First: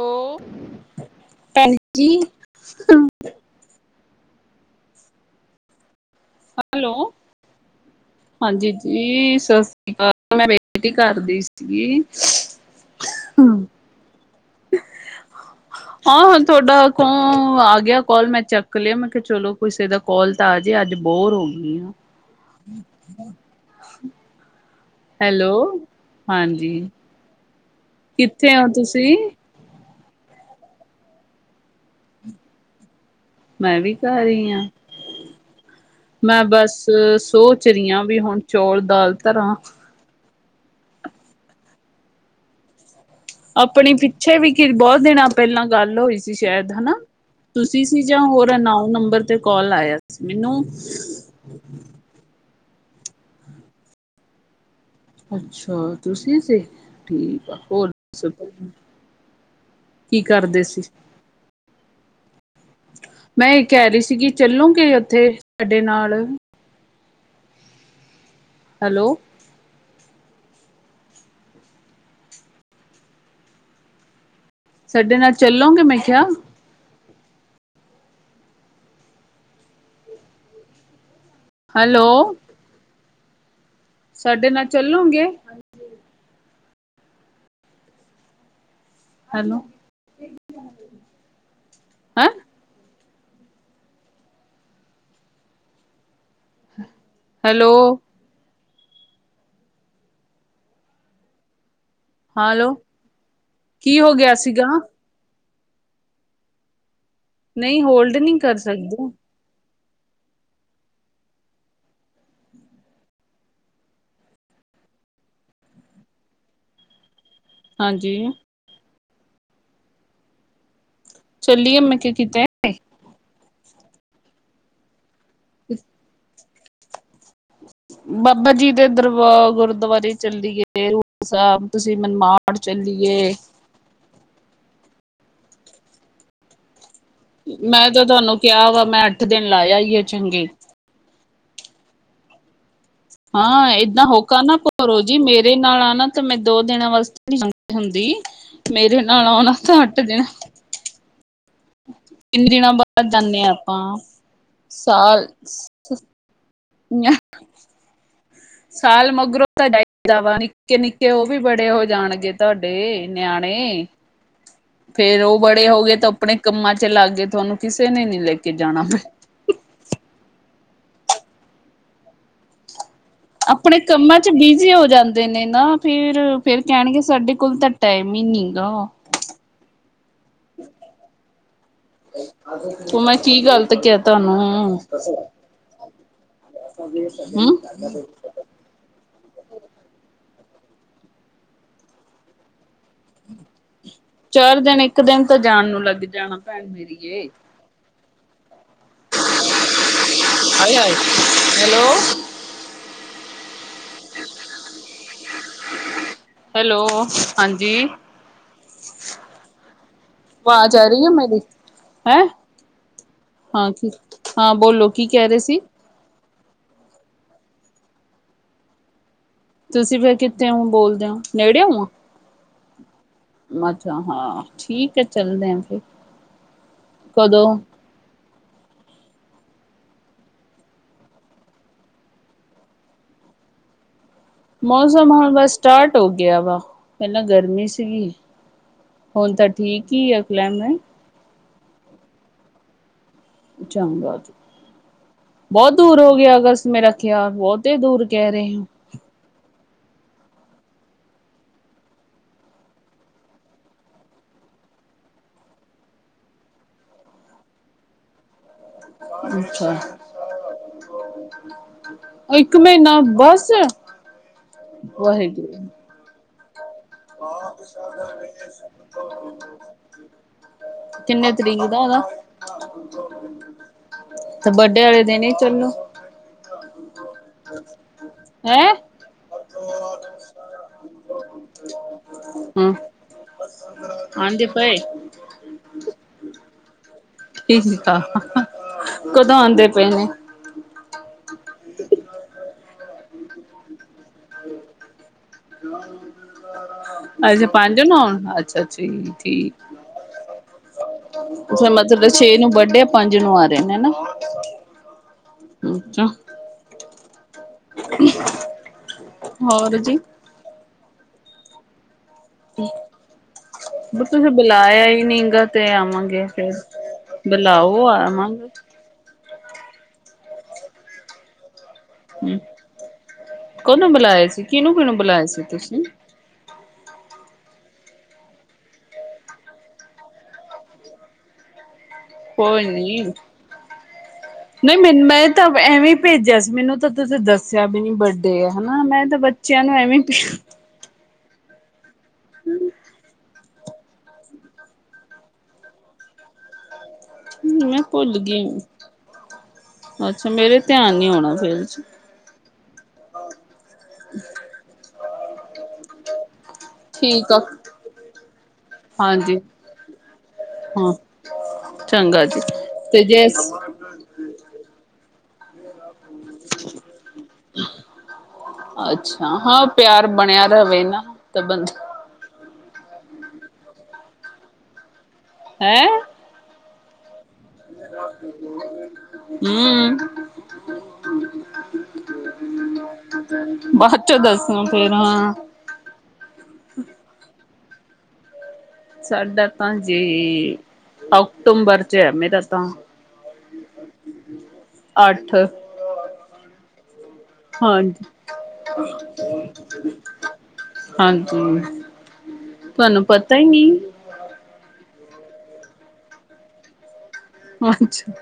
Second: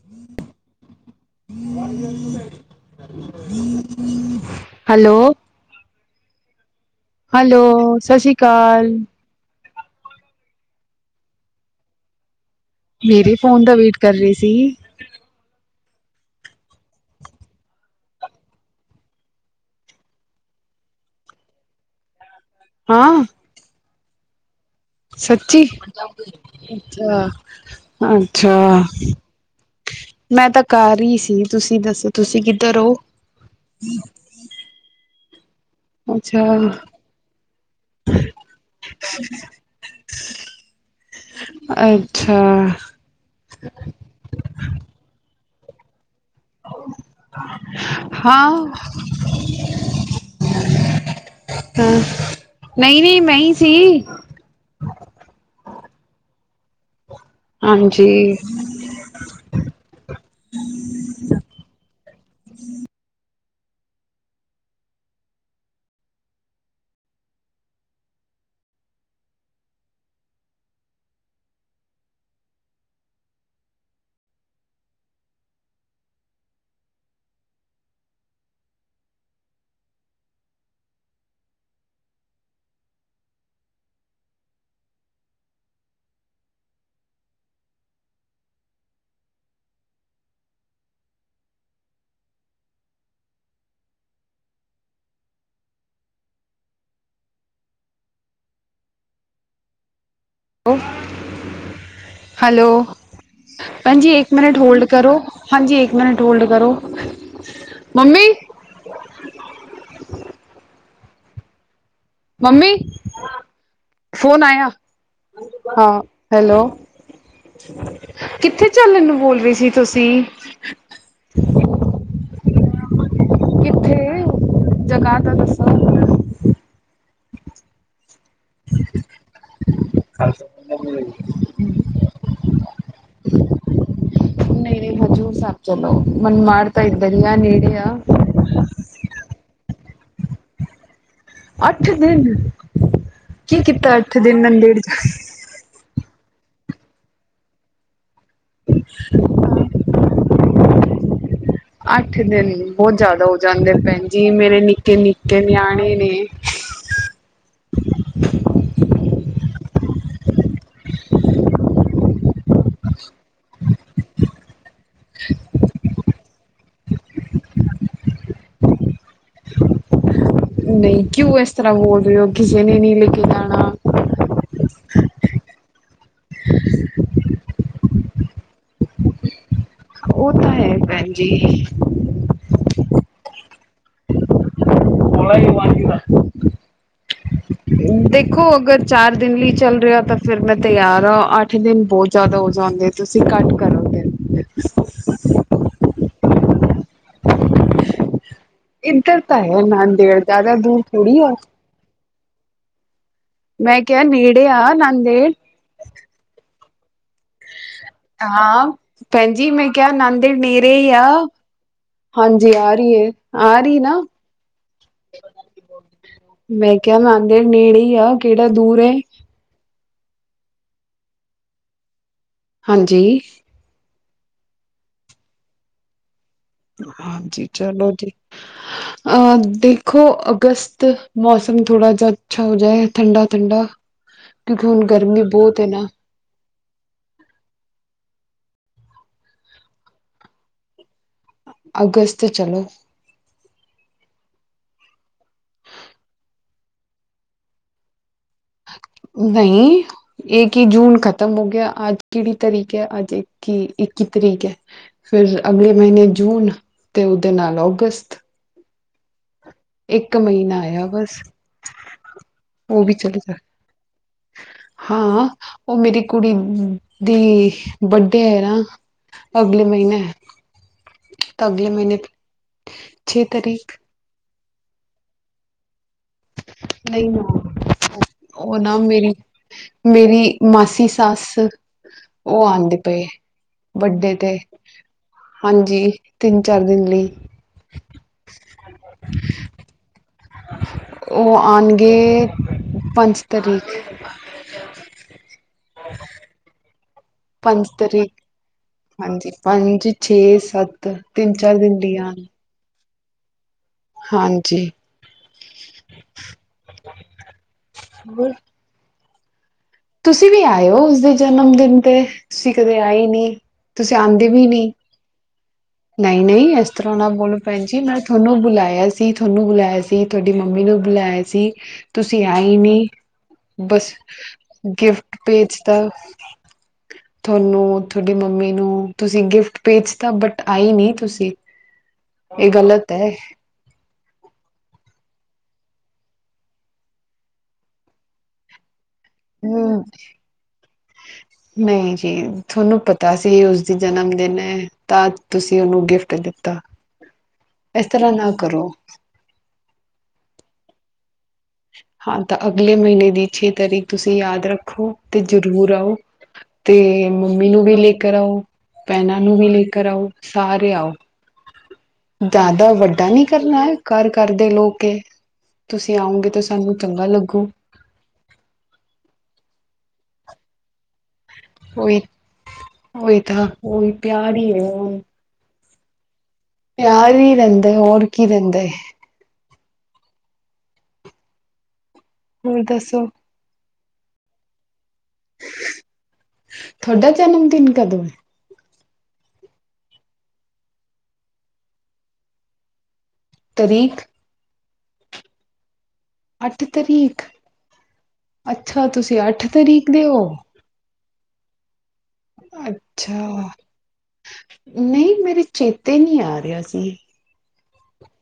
ਉਹ ਭੈਣਜੀ ਹਾਂ ਹੈਲੋ, ਹੈਲੋ ਹੈਲੋ। ਸਤਿ ਸ਼੍ਰੀ ਹਾਂਜੀ ਅਕਾਲ ਜੀ, ਸਸਰੀਕਾਲ ਮੈਂ ਵੇਟ ਈ ਕਰਦੀ ਸੀ। ਮੇਰੇ ਫ਼ੋਨ ਦਾ ਵੇਟ ਕਰ ਰੇ ਸੀਂ? ਆਂ ਹਾਂ ਤੁਹਾਡਾ ਫੋਨ ਆ ਗਿਆ, ਕੋਲ ਮੈਂ ਚੈੱਕ ਲਿਆ ਮੈਂ ਕਿਹਾ ਚਲੋ ਕਿਸੇ ਦਾ ਕੋਲ ਤਾਂ ਆ ਜੇ ਅੱਜ ਬੋਰ ਹੋ ਗਈ ਹਾਂ। ਹੈਲੋ ਸੱਚੀਂ, ਹਾਂਜੀ ਅੱਛਾ-ਅੱਛਾ। ਕਿੱਥੇ ਹੋ ਤੁਸੀਂ ਮੈਂ ਤਾਂ ਘਰ ਹੀ ਸੀ, ਤੁਸੀਂ ਦੱਸੋ ਤੁਸੀਂ ਕਿੱਧਰ ਹੋ? ਮੈਂ ਵੀ ਘਰ ਈ ਆ। ਮੈਂ ਅੱਛਾ, ਬਸ, ਸੋਚ ਰਹੀ ਹਾਂ ਵੀ, ਹੁਣ ਚੌਲ- ਦਾਲ ਧਰਾਂ। ਅੱਛਾ ਆਪਣੀ ਪਿੱਛੇ ਵੀ ਕੀ ਬਹੁਤ ਦਿਨਾਂ ਪਹਿਲਾਂ ਗੱਲ ਹੋਈ ਸੀ। ਤੁਸੀ ਸ਼ਾਇਦ ਹਨਾ, ਤੁਸੀਂ ਸੀ ਜਾਂ ਹਾਂ ਹੋਰ ਅਨਾਓਨ ਨੰਬਰ ਤੇ ਕਾਲ ਆਇਆ ਸੀ ਮੈਨੂੰ। ਹਾਂ, ਨਹੀਂ -ਨਹੀਂ ਮੈਂ ਈ ਸੀ। ਅੱਛਾ, ਤੁਸੀਂ ਸੀ ਠੀਕ ਆਂ ਹੋਰ? ਹਾਂਜੀ ਕੀ ਕਰਦੇ ਸੀ? ਮੈਂ ਇਹ ਕਹਿ ਰਹੀ ਸੀਗੀ ਚੱਲੋਂਗੇ ਉੱਥੇ ਸਾਡੇ ਨਾਲ। ਹੈਲੋ ਸਾਡੇ ਨਾਲ ਚੱਲੋਂਗੇ ਮੈਂ ਕਿਆ। ਹੈਲੋ। ਸਾਡੇ ਨਾਲ ਚੱਲੂਗੇ। ਹੈਲੋ ਹੈਂ ਹੈਲੋ। ਹੈਲੋ ਕੀ ਭੈਨ ਹੋ ਜੀ ਇੱਕ ਗਿਆ ਮਿਨਟ ਸੀਗਾ ਹੋਲਡ ਕਰੋ ਹਾਂਜੀ ਇੱਕ ਮਿਨਟ ਹੋਲਡ ਕਰੋ ਨਹੀਂ ਹੋਲਡ ਮੰਮੀ, ਨਹੀਂ ਕਰ ਸਕਦੇ। ਮੰਮੀ। ਫੋਨ ਆਇਆ ਹਾਂ ਹੈਲੋ। ਹਾਂਜੀ ਕਿੱਥੇ ਚੱਲਨ ਨੂੰ ਬੋਲ ਰਹੀ ਸੀ ਤੁਸੀਂ। ਚੱਲੀਏ ਮੈਂ ਕਿਆ ਕਿਤੇ ਕਿੱਥੇ ਜਗ੍ਹਾ ਤਾਂ ਦੱਸ ਇਸ। ਬਾਬਾ ਜੀ ਦੇ ਦਰਬਾ ਗੁਰਦੁਆਰੇ ਚਲਿਏ ਹਜੂਰ ਸਾਹਿਬ ਤੁਸੀਂ ਮਨਮਾਰ ਪੜ ਚਲੀਏ। ਨਹੀ ਨਹੀ ਹਜ਼ੂਰ ਸਾਹਿਬ ਚਲੋ ਮਨਮਾੜ ਤਾਂ ਦਰੀਆ ਨੇੜੇ ਆ। ਇੱਕ ਦਿਨ ਲਾ ਆਈਏ ਚੰਗੇ। ਅੱਠ ਦਿਨ। ਕੀ ਹਾਂ ਕੀਤਾ ਏਦਾ ਅੱਠ ਹੋਕਾ ਦਿਨ ਨਾ ਨੰਦੇੜ ਜਾ ਭਰੋ ਜੀ ਮੇ ਮੇਰੇ ਨਾਲ ਆਨਾ ਤੇ ਮੈਂ ਦੋ ਦਿਨਾਂ ਵਾਸਤੇ ਨਈ ਹੁੰਦੀ ਮੇਰੇ ਨਾਲ ਆਉਣਾ ਤਾਂ ਅੱਠ ਦਿਨ। ਅੱਠ ਤਿੰਨ ਦਿਨ ਦਿਨਾਂ ਬੋਤ ਬਾਅਦ ਜ਼ਿਆਦਾ ਹੋ ਹਾਂ ਜਾਂਦੇ ਨ ਆਪਾਂ ਭੈਨ ਜੀ ਮੇਰੇ ਨਿੱਕੇ ਨਿੱਕੇ ਨਿਆਣੇ ਨੇ। ਅ। [unintelligible] ਸਾਲ ਮਗਰੋਂ ਤਾਂ ਜਾਈ ਦਾ ਵਾ ਨਿੱਕੇ-ਨਿੱਕੇ ਉਹ ਵੀ ਬੜੇ ਹੋ ਜਾਣਗੇ ਤੁਹਾਡੇ ਨਿਆਣੇ। ਹਮ। [unintelligible] ਫੇਰ ਉਹ ਬੜੇ ਹੋ ਗਏ ਤਾਂ ਅਪਣੇ ਕੰਮਾਂ ਚ ਲਗੇ ਤੁਹਾਨੂੰ ਕਿਸੇ ਨੇ ਨੀ ਲੈ ਕੇ ਜਾਣਾ। ਨਹੀਂ ਕਿਉਂ ਇਸ ਤਰ੍ਹਾਂ ਬੋਲ ਰਹੇ ਹੋ ਕਿਸ ਨੇ ਨੀ ਲੇਕੇ ਜਾਨਾ ਅਪਣੇ ਕੰਮਾਂ ਚ ਬਿਜੀ ਹੋ ਜਾਂਦੇ ਨੇ ਨਾ ਫਿਰ ਫੇਰ ਕਹਿਣਗੇ ਸਾਡੇ ਕੋਲ ਤਾਂ। ਟਾਈਮ ਈ ਨੀ ਗਾ। ਉਹ ਤਾਂ ਹੈ ਭੈਨ ਜੀ। ਉਹ ਮੈਂ ਕੀ ਗੱਲਤ ਕਿਹਾ ਤਹਾਨੂੰ ਹਮ ਦੇਖੋ ਅਗਰ। ਚਾਰ ਦਿਨ ਲਈ ਚੱਲ ਰਿਹਾ ਤਾਂ ਫੇਰ ਮੈਂ ਤਿਆਰ ਆ ਅੱਠ ਦਿਨ ਬੋਤ ਜ਼ਿਆਦਾ ਹੋ ਜਾਂਦੇ ਤੁਸੀਂ ਘੱਟ ਕਰ। ਚਾਰ ਦਿਨ ਇੱਕ ਦਿਨ ਤਾਂ ਜਾਨ ਨੂੰ ਲੱਗ ਜਾਣਾ ਭੈਣ ਮੇਰੀਏ। ਇੱਧਰ ਤਾਂ ਹੈ ਨਾਂਦੇੜ ਜ਼ਿਆਦਾ ਹਾਏ ਦੂਰ ਹਾਏ ਥੋੜੀ ਆ। ਹੈਲੋ ਮੈਂ ਕਿਹਾ ਨੇੜੇ ਆ ਨਾਂਦੇੜ। ਹੈਲੋ। ਹਾਂਜੀ ਹਾਂ ਭੈਣ ਜੀ ਮੈਂ ਕਿਹਾ ਨਾਂਦੇੜ ਨੇਰੇ ਆਵਾਜ਼ ਹੀ ਆ। ਰਹੀ ਹੈ ਮੇਰੀ ਹੈਂ ਹਾਂਜੀ ਆ ਰਹੀ ਹੈ, ਆ ਹਾਂ ਰਹੀ ਕੀ ਨਾ। ਹਾਂ ਬੋਲੋ ਕੀ ਕਹਿ ਰਹੇ ਸੀ ਮੈਂ ਕਿਹਾ ਨੰਦੇੜ ਨੇੜੇ ਹੀ ਆ, ਕਿਹੜਾ ਦੂਰ ਏ। ਤੁਸੀਂ ਫੇਰ ਕਿੱਥੇ ਹੋ ਬੋਲਦੇ ਹੋ, ਨੇੜੇ ਹੋ? ਹਾਂਜੀ। ਮੱਛਾ ਹਾਂ, ਠੀਕ ਹੈ ਚੱਲਦੇ ਹਾਂ ਫੇਰ। ਹਾਂਜੀ ਚਲੋ ਜੀ। ਅ ਦੇਖੋ ਅਗਸਤ ਮੌਸਮ ਥੋੜਾ ਜਿ ਅੱਛਾ ਹੋ ਜਾਏ, ਠੰਡਾ- ਠੰਡਾ। [inaudible] ਮੌਸਮ ਗਰਮੀ ਹੁਣ ਬਸ ਬਹੁਤ ਹੈ ਨਾ ਸਟਾਰਟ ਹੋ ਗਿਆ। ਗਿਆ ਵਾ ਪਹਿਲਾਂ ਗਰਮੀ ਸੀਗੀ, ਹੁਣ ਤਾਂ ਠੀਕ ਹੀ ਆ ਕਲਾਈਮੇਟ। ਅਗਸਤ ਚਲੋ। ਉੱਚਾਗਾਤ। ਬਹੁਤ ਦੂਰ ਹੋ ਗਿਆ ਅਗਰ, ਮੈਂਰੇ ਖਿਆਲ ਬਹੁਤ ਹੀ ਦੂਰ ਕਹਿ ਰਹੇ ਹੋ। ਨਹੀਂ। ਏ ਕੀ ਜੂਨ ਖਤਮ ਹੋ ਗਿਆ। ਅੱਜ ਕਿਹੜੀ ਤਾਰੀਕ ਹੈ, ਅੱਜ ਇੱਕ ਹੀ ਇੱਕੀ ਤਰੀਕ ਹੈ। ਫੇਰ ਅਗਲੇ ਮਹੀਨੇ ਜੂਨ ਅਤੇ ਉਹਦੇ ਨਾਲ ਔਗਸਤ। ਅੱਛਾ ਇੱਕ ਮਹੀਨਾ ਆਇਆ ਬਸ। ਇੱਕ ਉਹ ਵੀ ਮਹੀਨਾ ਚਲੇ ਜਾ ਬਸ ਹਾਂ ਵਾਹਿਗੁਰੂ। ਉਹ ਮੇਰੀ ਕੁੜੀ, ਹੂੰ। ਅਗਲੇ ਮਹੀਨੇ [unintelligible] ਕਿੰਨੇ ਤਾਂ ਤਰੀਕ ਅਗਲੇ ਦਾ ਮਹੀਨੇ ਉਹਦਾ ਦੀ ਛੇ ਤਾਰੀਖ। ਤੇ ਬਰਡੇ ਵਾਲੇ ਦਿਨ ਹੀ ਚਲੋ, ਨਹੀਂ ਨਾ ਉਹ ਹੈਂ। ਨਾ ਮੇਰੀ ਮੇਰੀ ਮਾਸੀ ਸੱਸ, ਉਹ ਹੂੰ ਆਉਂਦੇ ਪਏ, ਵੱਡੇ ਤੇ ਆਂਦੇ ਪਏ ਹਾਂਜੀ। ਤਿੰਨ, ਚਾਰ ਦਿਨ ਲਈ। ਠੀਕ ਆ ਕਦੋਂ ਆਉਂਦੇ ਪਏ ਨੇ? ਉਹ ਆਉਣਗੇ ਪੰਜ ਤਰੀਕ। ਅੱਛਾ ਪੰਜ ਨਾ ਔਨ ਅੱਛਾ। ਠੀਕ ਹਾਂਜੀ ਪੰਜ, ਛੇ, ਸੱਤ। ਤਿੰਨ ਚਾਰ ਅੱਛਾ ਦਿਨ ਲਈ ਮਤਲਬ ਆਉਣ ਛੇ ਨੂੰ ਬਰਡੇ ਆ, ਪੰਜ ਨੂੰ ਆ ਰਹੇ ਨੇ, ਹਨਾ। ਹਾਂਜੀ। ਹੋਰ? ਹੋਰ ਜੀ? ਤੁਸੀਂ ਵੀ ਆਏ ਹੋ ਉਸਦੇ ਜਨਮ ਦਿਨ ਤੇ, ਤੁਸੀਂ ਕਦੇ ਆਈ ਨਹੀਂ। ਤੁਸੀਂ ਆਉਂਦੇ ਵੀ ਨਹੀਂ। ਬੁਲਾਇਆ ਹੀ ਨੀ ਗਾ ਤੇ ਨਹੀਂ- ਆਵਾਂਗੇ ਫਿਰ ਨਹੀਂ ਇਸ ਤਰਾਂ ਨਾ ਬੋਲੋ, ਭੈਣ ਜੀ ਬੁਲਾਓ ਮੈਂ ਤੁਹਾਨੂੰ ਆਵਾਂਗੇ ਬੁਲਾਇਆ। ਸੀ, ਤੁਹਾਨੂੰ ਬੁਲਾਇਆ ਸੀ, ਤੁਹਾਡੀ ਮੰਮੀ ਨੂੰ ਬੁਲਾਇਆ ਸੀ। ਤੁਸੀਂ ਆਈ ਨਹੀਂ, ਕੋਨੂੰ ਬਸ ਬੁਲਾਇਆ ਸੀ ਕਿਹਨੂੰ ਕਿਹਨੂੰ ਗਿਫਟ ਬੁਲਾਇਆ ਸੀ ਤੁਸੀਂ ਭੇਜਦਾ। [inaudible] ਤੁਹਾਨੂੰ, ਤੁਹਾਡੀ ਮੰਮੀ ਨੂੰ, ਤੁਸੀਂ ਗਿਫਟ ਭੇਜਤਾ ਬਟ ਆਈ ਨਹੀਂ ਤੁਸੀਂ। [inaudible] ਕੋਈ ਗ਼ਲਤ ਹੈ ਨੀ। ਨਹੀਂ ਮੈਨੂੰ ਮੈਂ ਤਾਂ, ਐਵੇਂ ਭੇਜਿਆ ਸੀ। ਮੈਨੂੰ ਤਾਂ ਤੁਸੀਂ ਦੱਸਿਆ ਵੀ ਨ- ਤੇ ਹਨਾ, ਮੈਂ ਤਾਂ ਬੱਚਿਆਂ ਨੂੰ ਹਮ ਐਵੇਂ ਭੇ- ਨਹੀਂ ਜੀ, ਤੁਹਾਨੂੰ ਪਤਾ ਸੀ ਉਸ। ਜਨਮ ਦਿਨ ਹੈ, ਤਾਂ ਤੁਸੀਂ ਉਹਨੂੰ ਗਿਫਟ ਦਿੱਤਾ। ਮੈਂ ਇਸ ਤਰ੍ਹਾਂ ਭੁੱਲ ਨਾ ਗਈ। ਕਰੋ ਅੱਛਾ ਮੇਰੇ ਧਿਆਨ ਨੀ ਆਉਣਾ ਫੇਰ। ਹਾਂ ਤਾਂ ਅਗਲੇ ਮਹੀਨੇ ਦੀ ਛੇ ਤਾਰੀਕ, ਤੁਸੀਂ ਯਾਦ ਰੱਖੋ। ਤੇ ਜ਼ਰੂਰ ਆਓ। ਤੇ ਠੀਕ ਆ ਮੰਮੀ ਨੂੰ ਵੀ ਲੇ ਕਰ ਆਓ, ਭੈਣਾਂ ਨੂੰ ਹਾਂਜੀ ਵੀ ਲੇ ਕਰ ਆਓ, ਸਾਰੇ ਆਓ। ਹਾਂ ਚੰਗਾ ਜੀ ਦਾਦਾ ਤੇ ਵੱਡਾ ਨੀ ਜੇ ਕਰਨਾ ਐ। ਘਰ-ਘਰ ਦੇ ਲੋਕ ਏ, ਤੁਸੀਂ ਆਓਗੇ ਤਾਂ ਸਾਨੂੰ ਚੰਗਾ ਲੱਗੂ। ਅੱਛਾ, ਹਾਂ ਪਿਆਰ ਬਣਿਆ ਰਵੇ ਨਾ, ਤਾਂ ਬੰਦਾ ਉਹੀ-ਉਹੀ ਤਾਂ ਉਹੀ ਪਿਆਰ ਈ ਐ ਹੁਣ। ਹੈਂ। ਪਿਆਰ ਹੀ ਰਹਿੰਦਾ, ਹੋਰ ਕੀ ਰਹਿੰਦਾ। ਹੂੰ। ਹੋਰ ਦੱਸੋ ਬਾਦ ਚੋਂ ਦੱਸੂੰ ਫੇਰ ਹਾਂ। ਥੋਡਾ ਜਨਮ ਦਿਨ ਕਦੋਂ ਐਂ। ਸਾਡਾ ਤਾਂ ਜੀ, ਅਕਤੂੰਬਰ ਚ ਐ ਮੇਰਾ ਤਾਂ। ਤਰੀਕ ਅੱਠ ਅੱਠ ਤਰੀਕ, ਹਾਂਜੀ ਅੱਛਾ ਤੁਸੀ ਅੱਠ ਤਰੀਕ ਦੇ ਓ। ਹਾਂਜੀ, ਤੁਹਾਨੂੰ ਪਤਾ ਈ ਅੱਛਾ ਨੀ। ਨਹੀਂ, ਮੇਰੇ ਚੇਤੇ ਨੀ ਆ ਰਿਹਾ ਸੀ। ਅੱਛਾ,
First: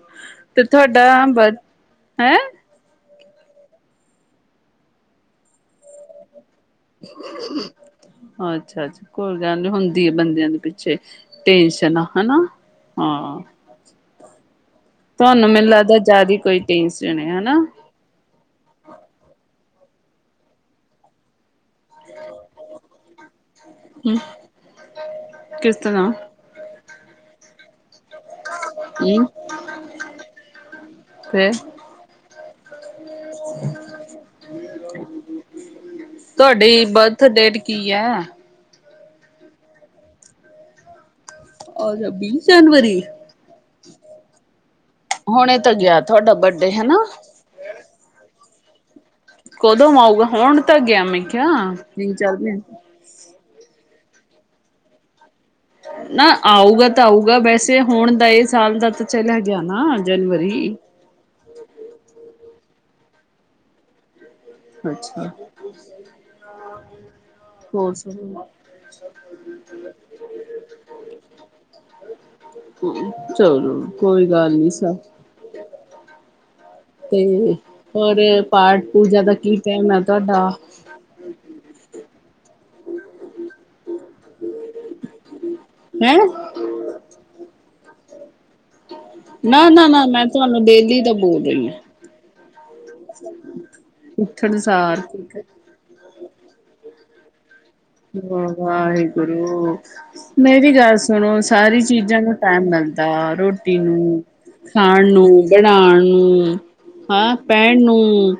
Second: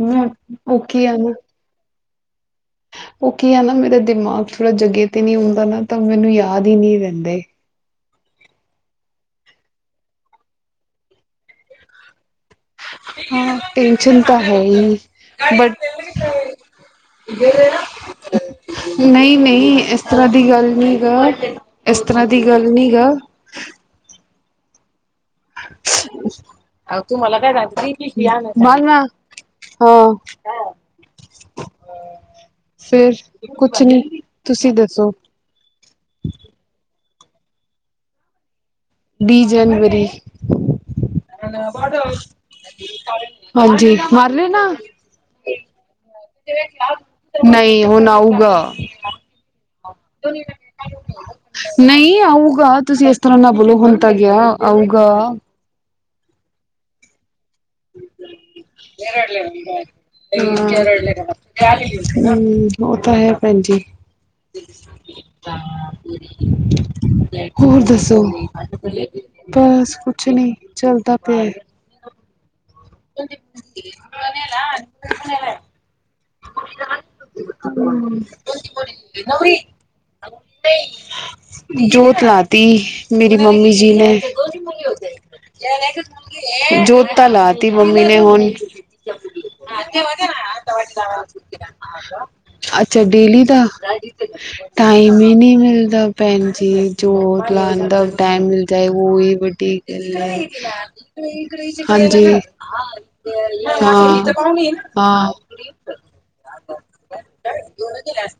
ਮੈਂ ਤੇ ਓਕੇ ਆ ਤੁਹਾਡਾ ਬਰ ਹੈਂ। ਉਹ ਕੀ ਐ ਨਾ ਮੇਰਾ ਦਿਮਾਗ ਥੋੜਾ ਜਗੇ ਤੇ ਨਹੀਂ ਹੁੰਦਾ ਨਾ, ਤਾਂ ਮੈਨੂੰ ਯਾਦ ਹੀ ਨਹੀਂ ਰਹਿੰਦੇ [unintelligible] ਅੱਛਾ-ਅੱਛਾ, ਕੋਈ ਗੱਲ ਨੀ ਹੁੰਦੀ ਐ ਬੰਦਿਆਂ ਦੇ ਪਿੱਛੇ ਟੈਨਸ਼ਨਾ, ਹਨਾ। ਹਾਂ ਹੂੰ, ਟੈਂਨਸ਼ਨ ਤਾਂ ਹੈ ਈ। ਤੁਹਾਨੂੰ ਮੈਨੂੰ ਲੱਗਦਾ ਜ਼ਿਆਦਾ ਕੋਈ ਟੇਨਸ਼ਨ ਆ ਹਨਾ। ਨਈ-ਨਈ, ਇਸ ਤਰ੍ਹਾਂ ਦੀ ਗੱਲ ਨੀ ਗਾ, ਇਸ ਤਰ੍ਹਾਂ ਦੀ ਗੱਲ ਨੀ ਗਾ। ਹੂੰ, ਕਿਸ ਤਰ੍ਹਾਂ [inaudible] ਕਿਸ ਲੀਆ ਨਾ, ਮਾਲਵ ਹਾਂ ਹਮ ਹੈਂ। ਫੇਰ ਫੇਰ ਕੁਛ ਨੀ, ਤੁਸੀਂ ਦੱਸੋ। ਤੁਹਾਡੀ ਬਰਥ ਡੇਟ ਕੀ ਐ? ਵੀਅ ਜਨਵਰੀ। ਔਰ ਵੀਹ ਜਨਵਰੀ [inaudible] ਹਾਂਜੀ, ਮਰ ਰੇ ਨਾ। ਹੁਣੇ ਤਾਂ ਗਿਆ ਥੁਆਡਾ ਬਰਡੇ, ਹਨਾ। ਨਈ ਹੁਣ ਆਊਗਾ। ਕੋਦੋਂ ਆਊ। ਨਈ ਚਾਰ ਦਿਨ ਆਊਗਾ, ਤੁਸੀਂ ਏਸ ਇਤਰਾਂ ਨਾ ਬੋਲੋ, ਹੁਣ ਤਾ ਗਿਆ ਆਊਗਾ। ਨਾ ਆਊਗਾ ਤਾਂ ਆਊਗਾ, ਵੈਸੇ ਹੁਣ ਦਾ ਇਹ ਸਾਲ ਦਾ ਤਾਂ ਚਲਾ ਗਿਆ ਨਾ ਜਨਵਰੀ। । [unintelligible] [inaudible] ਹੂੰ, ਉਹ ਤਾਂ ਹੈ ਭੈਣਜੀ। ਅੱਛਾ [inaudible] ਹੋਰ ਦੱਸੋ, ਬਸ ਕੁਛ ਨੀ, ਚੱਲਤਾ ਪਿਆ ਏ। ਚਲੋ ਕੋਈ ਗੱਲ ਨੀ, ਸਭ [unintelligible] ਕੁੜੀ ਤੇ ਤੋ ਹੋਰ ਪਾਠ ਪੂਜਾ ਦਾ ਕੀ ਮਾਰੀ ਟਾਈਮ ਹੈ ਹੂੰ ਤੁਹਾਡਾ [inaudible] ਜੋਤ ਲਾ ਤੀ, ਮੇਰੀ ਮੰਮੀ ਜੀ ਨੇ। ਹੈਂ ਜੋਤ ਤਾ ਲਾਤੀ ਮੰਮੀ ਨੇ ਹੁਣ। ਨਾ-ਨਾ-ਨਾ ਮੈਂ ਤੁਹਾਨੂੰ ਦੇ [inaudible] ਅੱਛਾ ਡੇਲੀ ਦਾ, ਉੱਠਣ ਸਾਰ ਟਾਈਮ ਹੀ ਨੀ ਮਿਲਦਾ। ਭੈਣ ਜੀ [unintelligible] ਤਾਂ ਟਾਈਮ ਵਾਹ ਮਿਲ ਜਾਏ ਉਹੀ ਵਾਹਿਗੁਰੂ ਵੱਡੀ ਗੱਲ ਹੈ ਮੇਰੀ ਗੱਲ ਸੁਣੋ ਸਾਰੀ ਚੀਜ਼ਾਂ ਹਾਂਜੀ। ਨੂੰ [unintelligible] ਟਾਈਮ ਮਿਲਦਾ ਰੋਟੀ ਹਾਂ ਹਾਂ ਖਣ ਨੂੰ ਹਾਂ ਪੈਣ ਨੂੰ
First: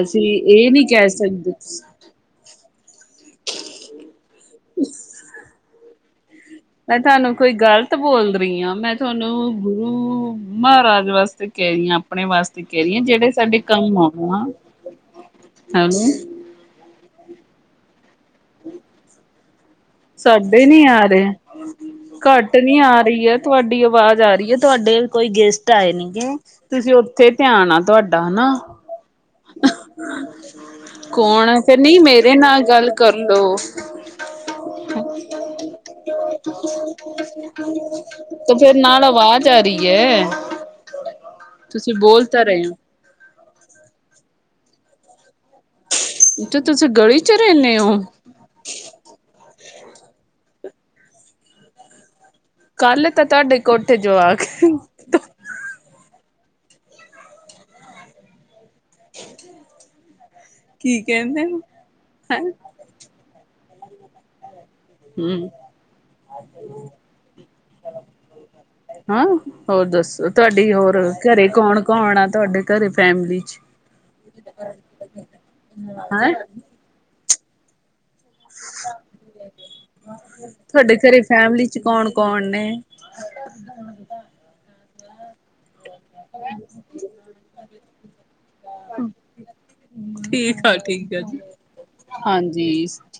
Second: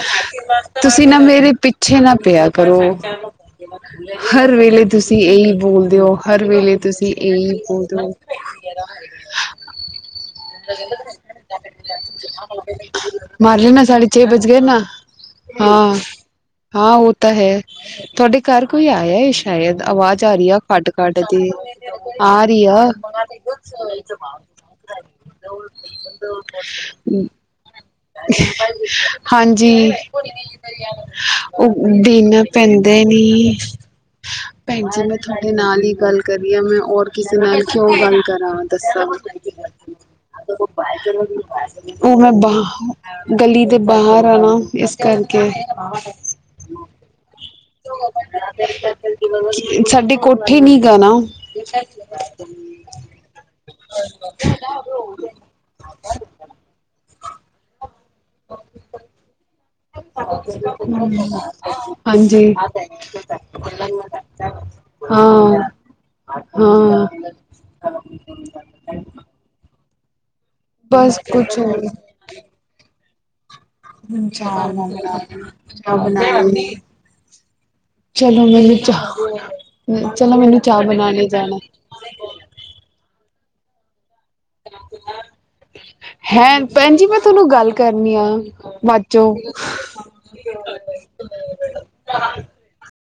ਅਸੀਂ ਇਹ ਨਹੀਂ ਤੁਸੀਂ ਕਹਿ ਨਾ ਮੇਰੇ ਸਕਦੇ ਪਿੱਛੇ ਨਾ ਪਿਆ ਕਰੋ ਹਰ ਵੇਲੇ ਤੁਸੀਂ ਇਹੀ ਬੋਲਦੇ ਓ ਹਰ ਵੇਲੇ ਮੈਂ ਤੁਸੀਂ ਤੁਹਾਨੂੰ ਇਹੀ ਕੋਈ ਗ਼ਲਤ ਬੋਲ [unintelligible] ਰਹੀ ਹਾਂ ਮੈਂ ਤੁਹਾਨੂੰ ਗੁਰੂ ਮਹਾਰਾਜ ਵਾਸਤੇ। ਕ ਰਹੀ ਹ ਆਪਣੇ ਵਾਸਤੇ ਕਹਿ ਰਹੀ ਆ ਜਿਹੜੇ ਮਾਰ ਸਾਡੇ ਲੈਣਾ ਕੰਮ ਸਾਢੇ ਆ ਛੇ ਬਜ ਗਏ ਨਾ ਹਾਂ ਹਾਂ ਉਹ ਤਾਂ ਹੈ ਤੁਹਾਡੀ। ਘਰ ਕੋਈ ਆਇਆ ਏ ਸ਼ਾਇਦ ਆਵਾਜ਼ ਆ ਰੀ ਐ, ਸਾਡੇ ਨੀ ਖਾਟ, ਆ ਖਾਟ ਰਹੇ ਦੀ। ਆ ਘੱਟ ਰਹੀ ਨੀ ਆ ਰਹੀ ਐ ਤੁਹਾਡੀ ਆਵਾਜ਼ ਆ ਰਹੀ। ਹੈ ਤੁਹਾਡੇ ਕੋਈ ਗੈਸਟ ਆਏ ਨੀ ਗੇ ਤੁਸੀਂ ਉੱਥੇ ਧਿਆਨ ਆ ਤੁਹਾਡਾ ਹਨਾ [unintelligible] ਹਾਂਜੀ ਕੌਣ ਹੈ ਉਹ ਫੇਰ ਨਹੀਂ ਮੇਰੇ ਦਿਨ ਨਾਲ ਗੱਲ ਪੈਂਦੇ ਕਰਲੋ ਨੀ ਭੈਣ ਜੀ ਮੈਂ ਤੁਹਾਡੇ ਨਾਲ ਈ ਗੱਲ ਕਰੀ ਹਾਂ ਮੈਂ ਹੋਰ ਕਿਸੇ ਨਾਲ ਕਿਉਂ ਗੱਲ ਕਰਾਂ ਤੇ ਫੇਰ ਦਸਾ ਨਾਲ ਆਵਾਜ਼ ਆ ਰਹੀ ਹੈ ਤੁਸੀਂ ਉਹ ਬੋਲ ਮੈਂ ਤਾਂ ਰਹੇ ਹੋ ਬਾਹ। ਗਲੀ ਦੇ ਬਾਹਰ ਆ ਨਾ, ਇਸ ਕਾਰਕੇ ਅਛ ਚ ਤੁਸੀਂ ਗਲੀ 'ਚ ਰਹਿੰਦੇ ਹੋ। ਸਾਡੀ ਕੋਠੀ ਨੀ ਗਾ ਣਾ ਕੱਲ ਤਾਂ ਤੁਹਾਡੇ ਕੋਠੇ ਜੋਆਕ ਸੀ ਕੀ ਕਹਿੰਦੇ ਹਾਂਜੀ ਹੈਂ ਹਾਂ। ਹਮ ਹਾਂ। ਹਾਂ ਹੋਰ ਦੱਸੋ ਤੁਹਾਡੀ ਹੋਰ ਬਸ ਘਰੇ ਕੁਛ ਕੌਣ ਹੋਰ ਕੌਣ ਆ ਤੁਹਾਡੇ ਘਰੇ ਫੈਮਿਲੀ ਚ। ਹੈਂ [unintelligible] ਚਲੋ ਮੈਨੂੰ ਚਾਹ ਚਲੋ ਮੈਨੂੰ ਚਾਹ ਬਣਾਣੇ ਜਾਣਾ ਵਿੱਚ ਕੌਣ ਕੌਣ ਨੇ ਹੈਂ ਭੈਣ ਜੀ ਮੈਂ ਤੁਹਾਨੂੰ ਗੱਲ ਕਰਨੀ ਆ [unintelligible] ਠੀਕ ਆ ਹ ਠੀਕ ਆ ਜੀ ਹਾਂਜੀ।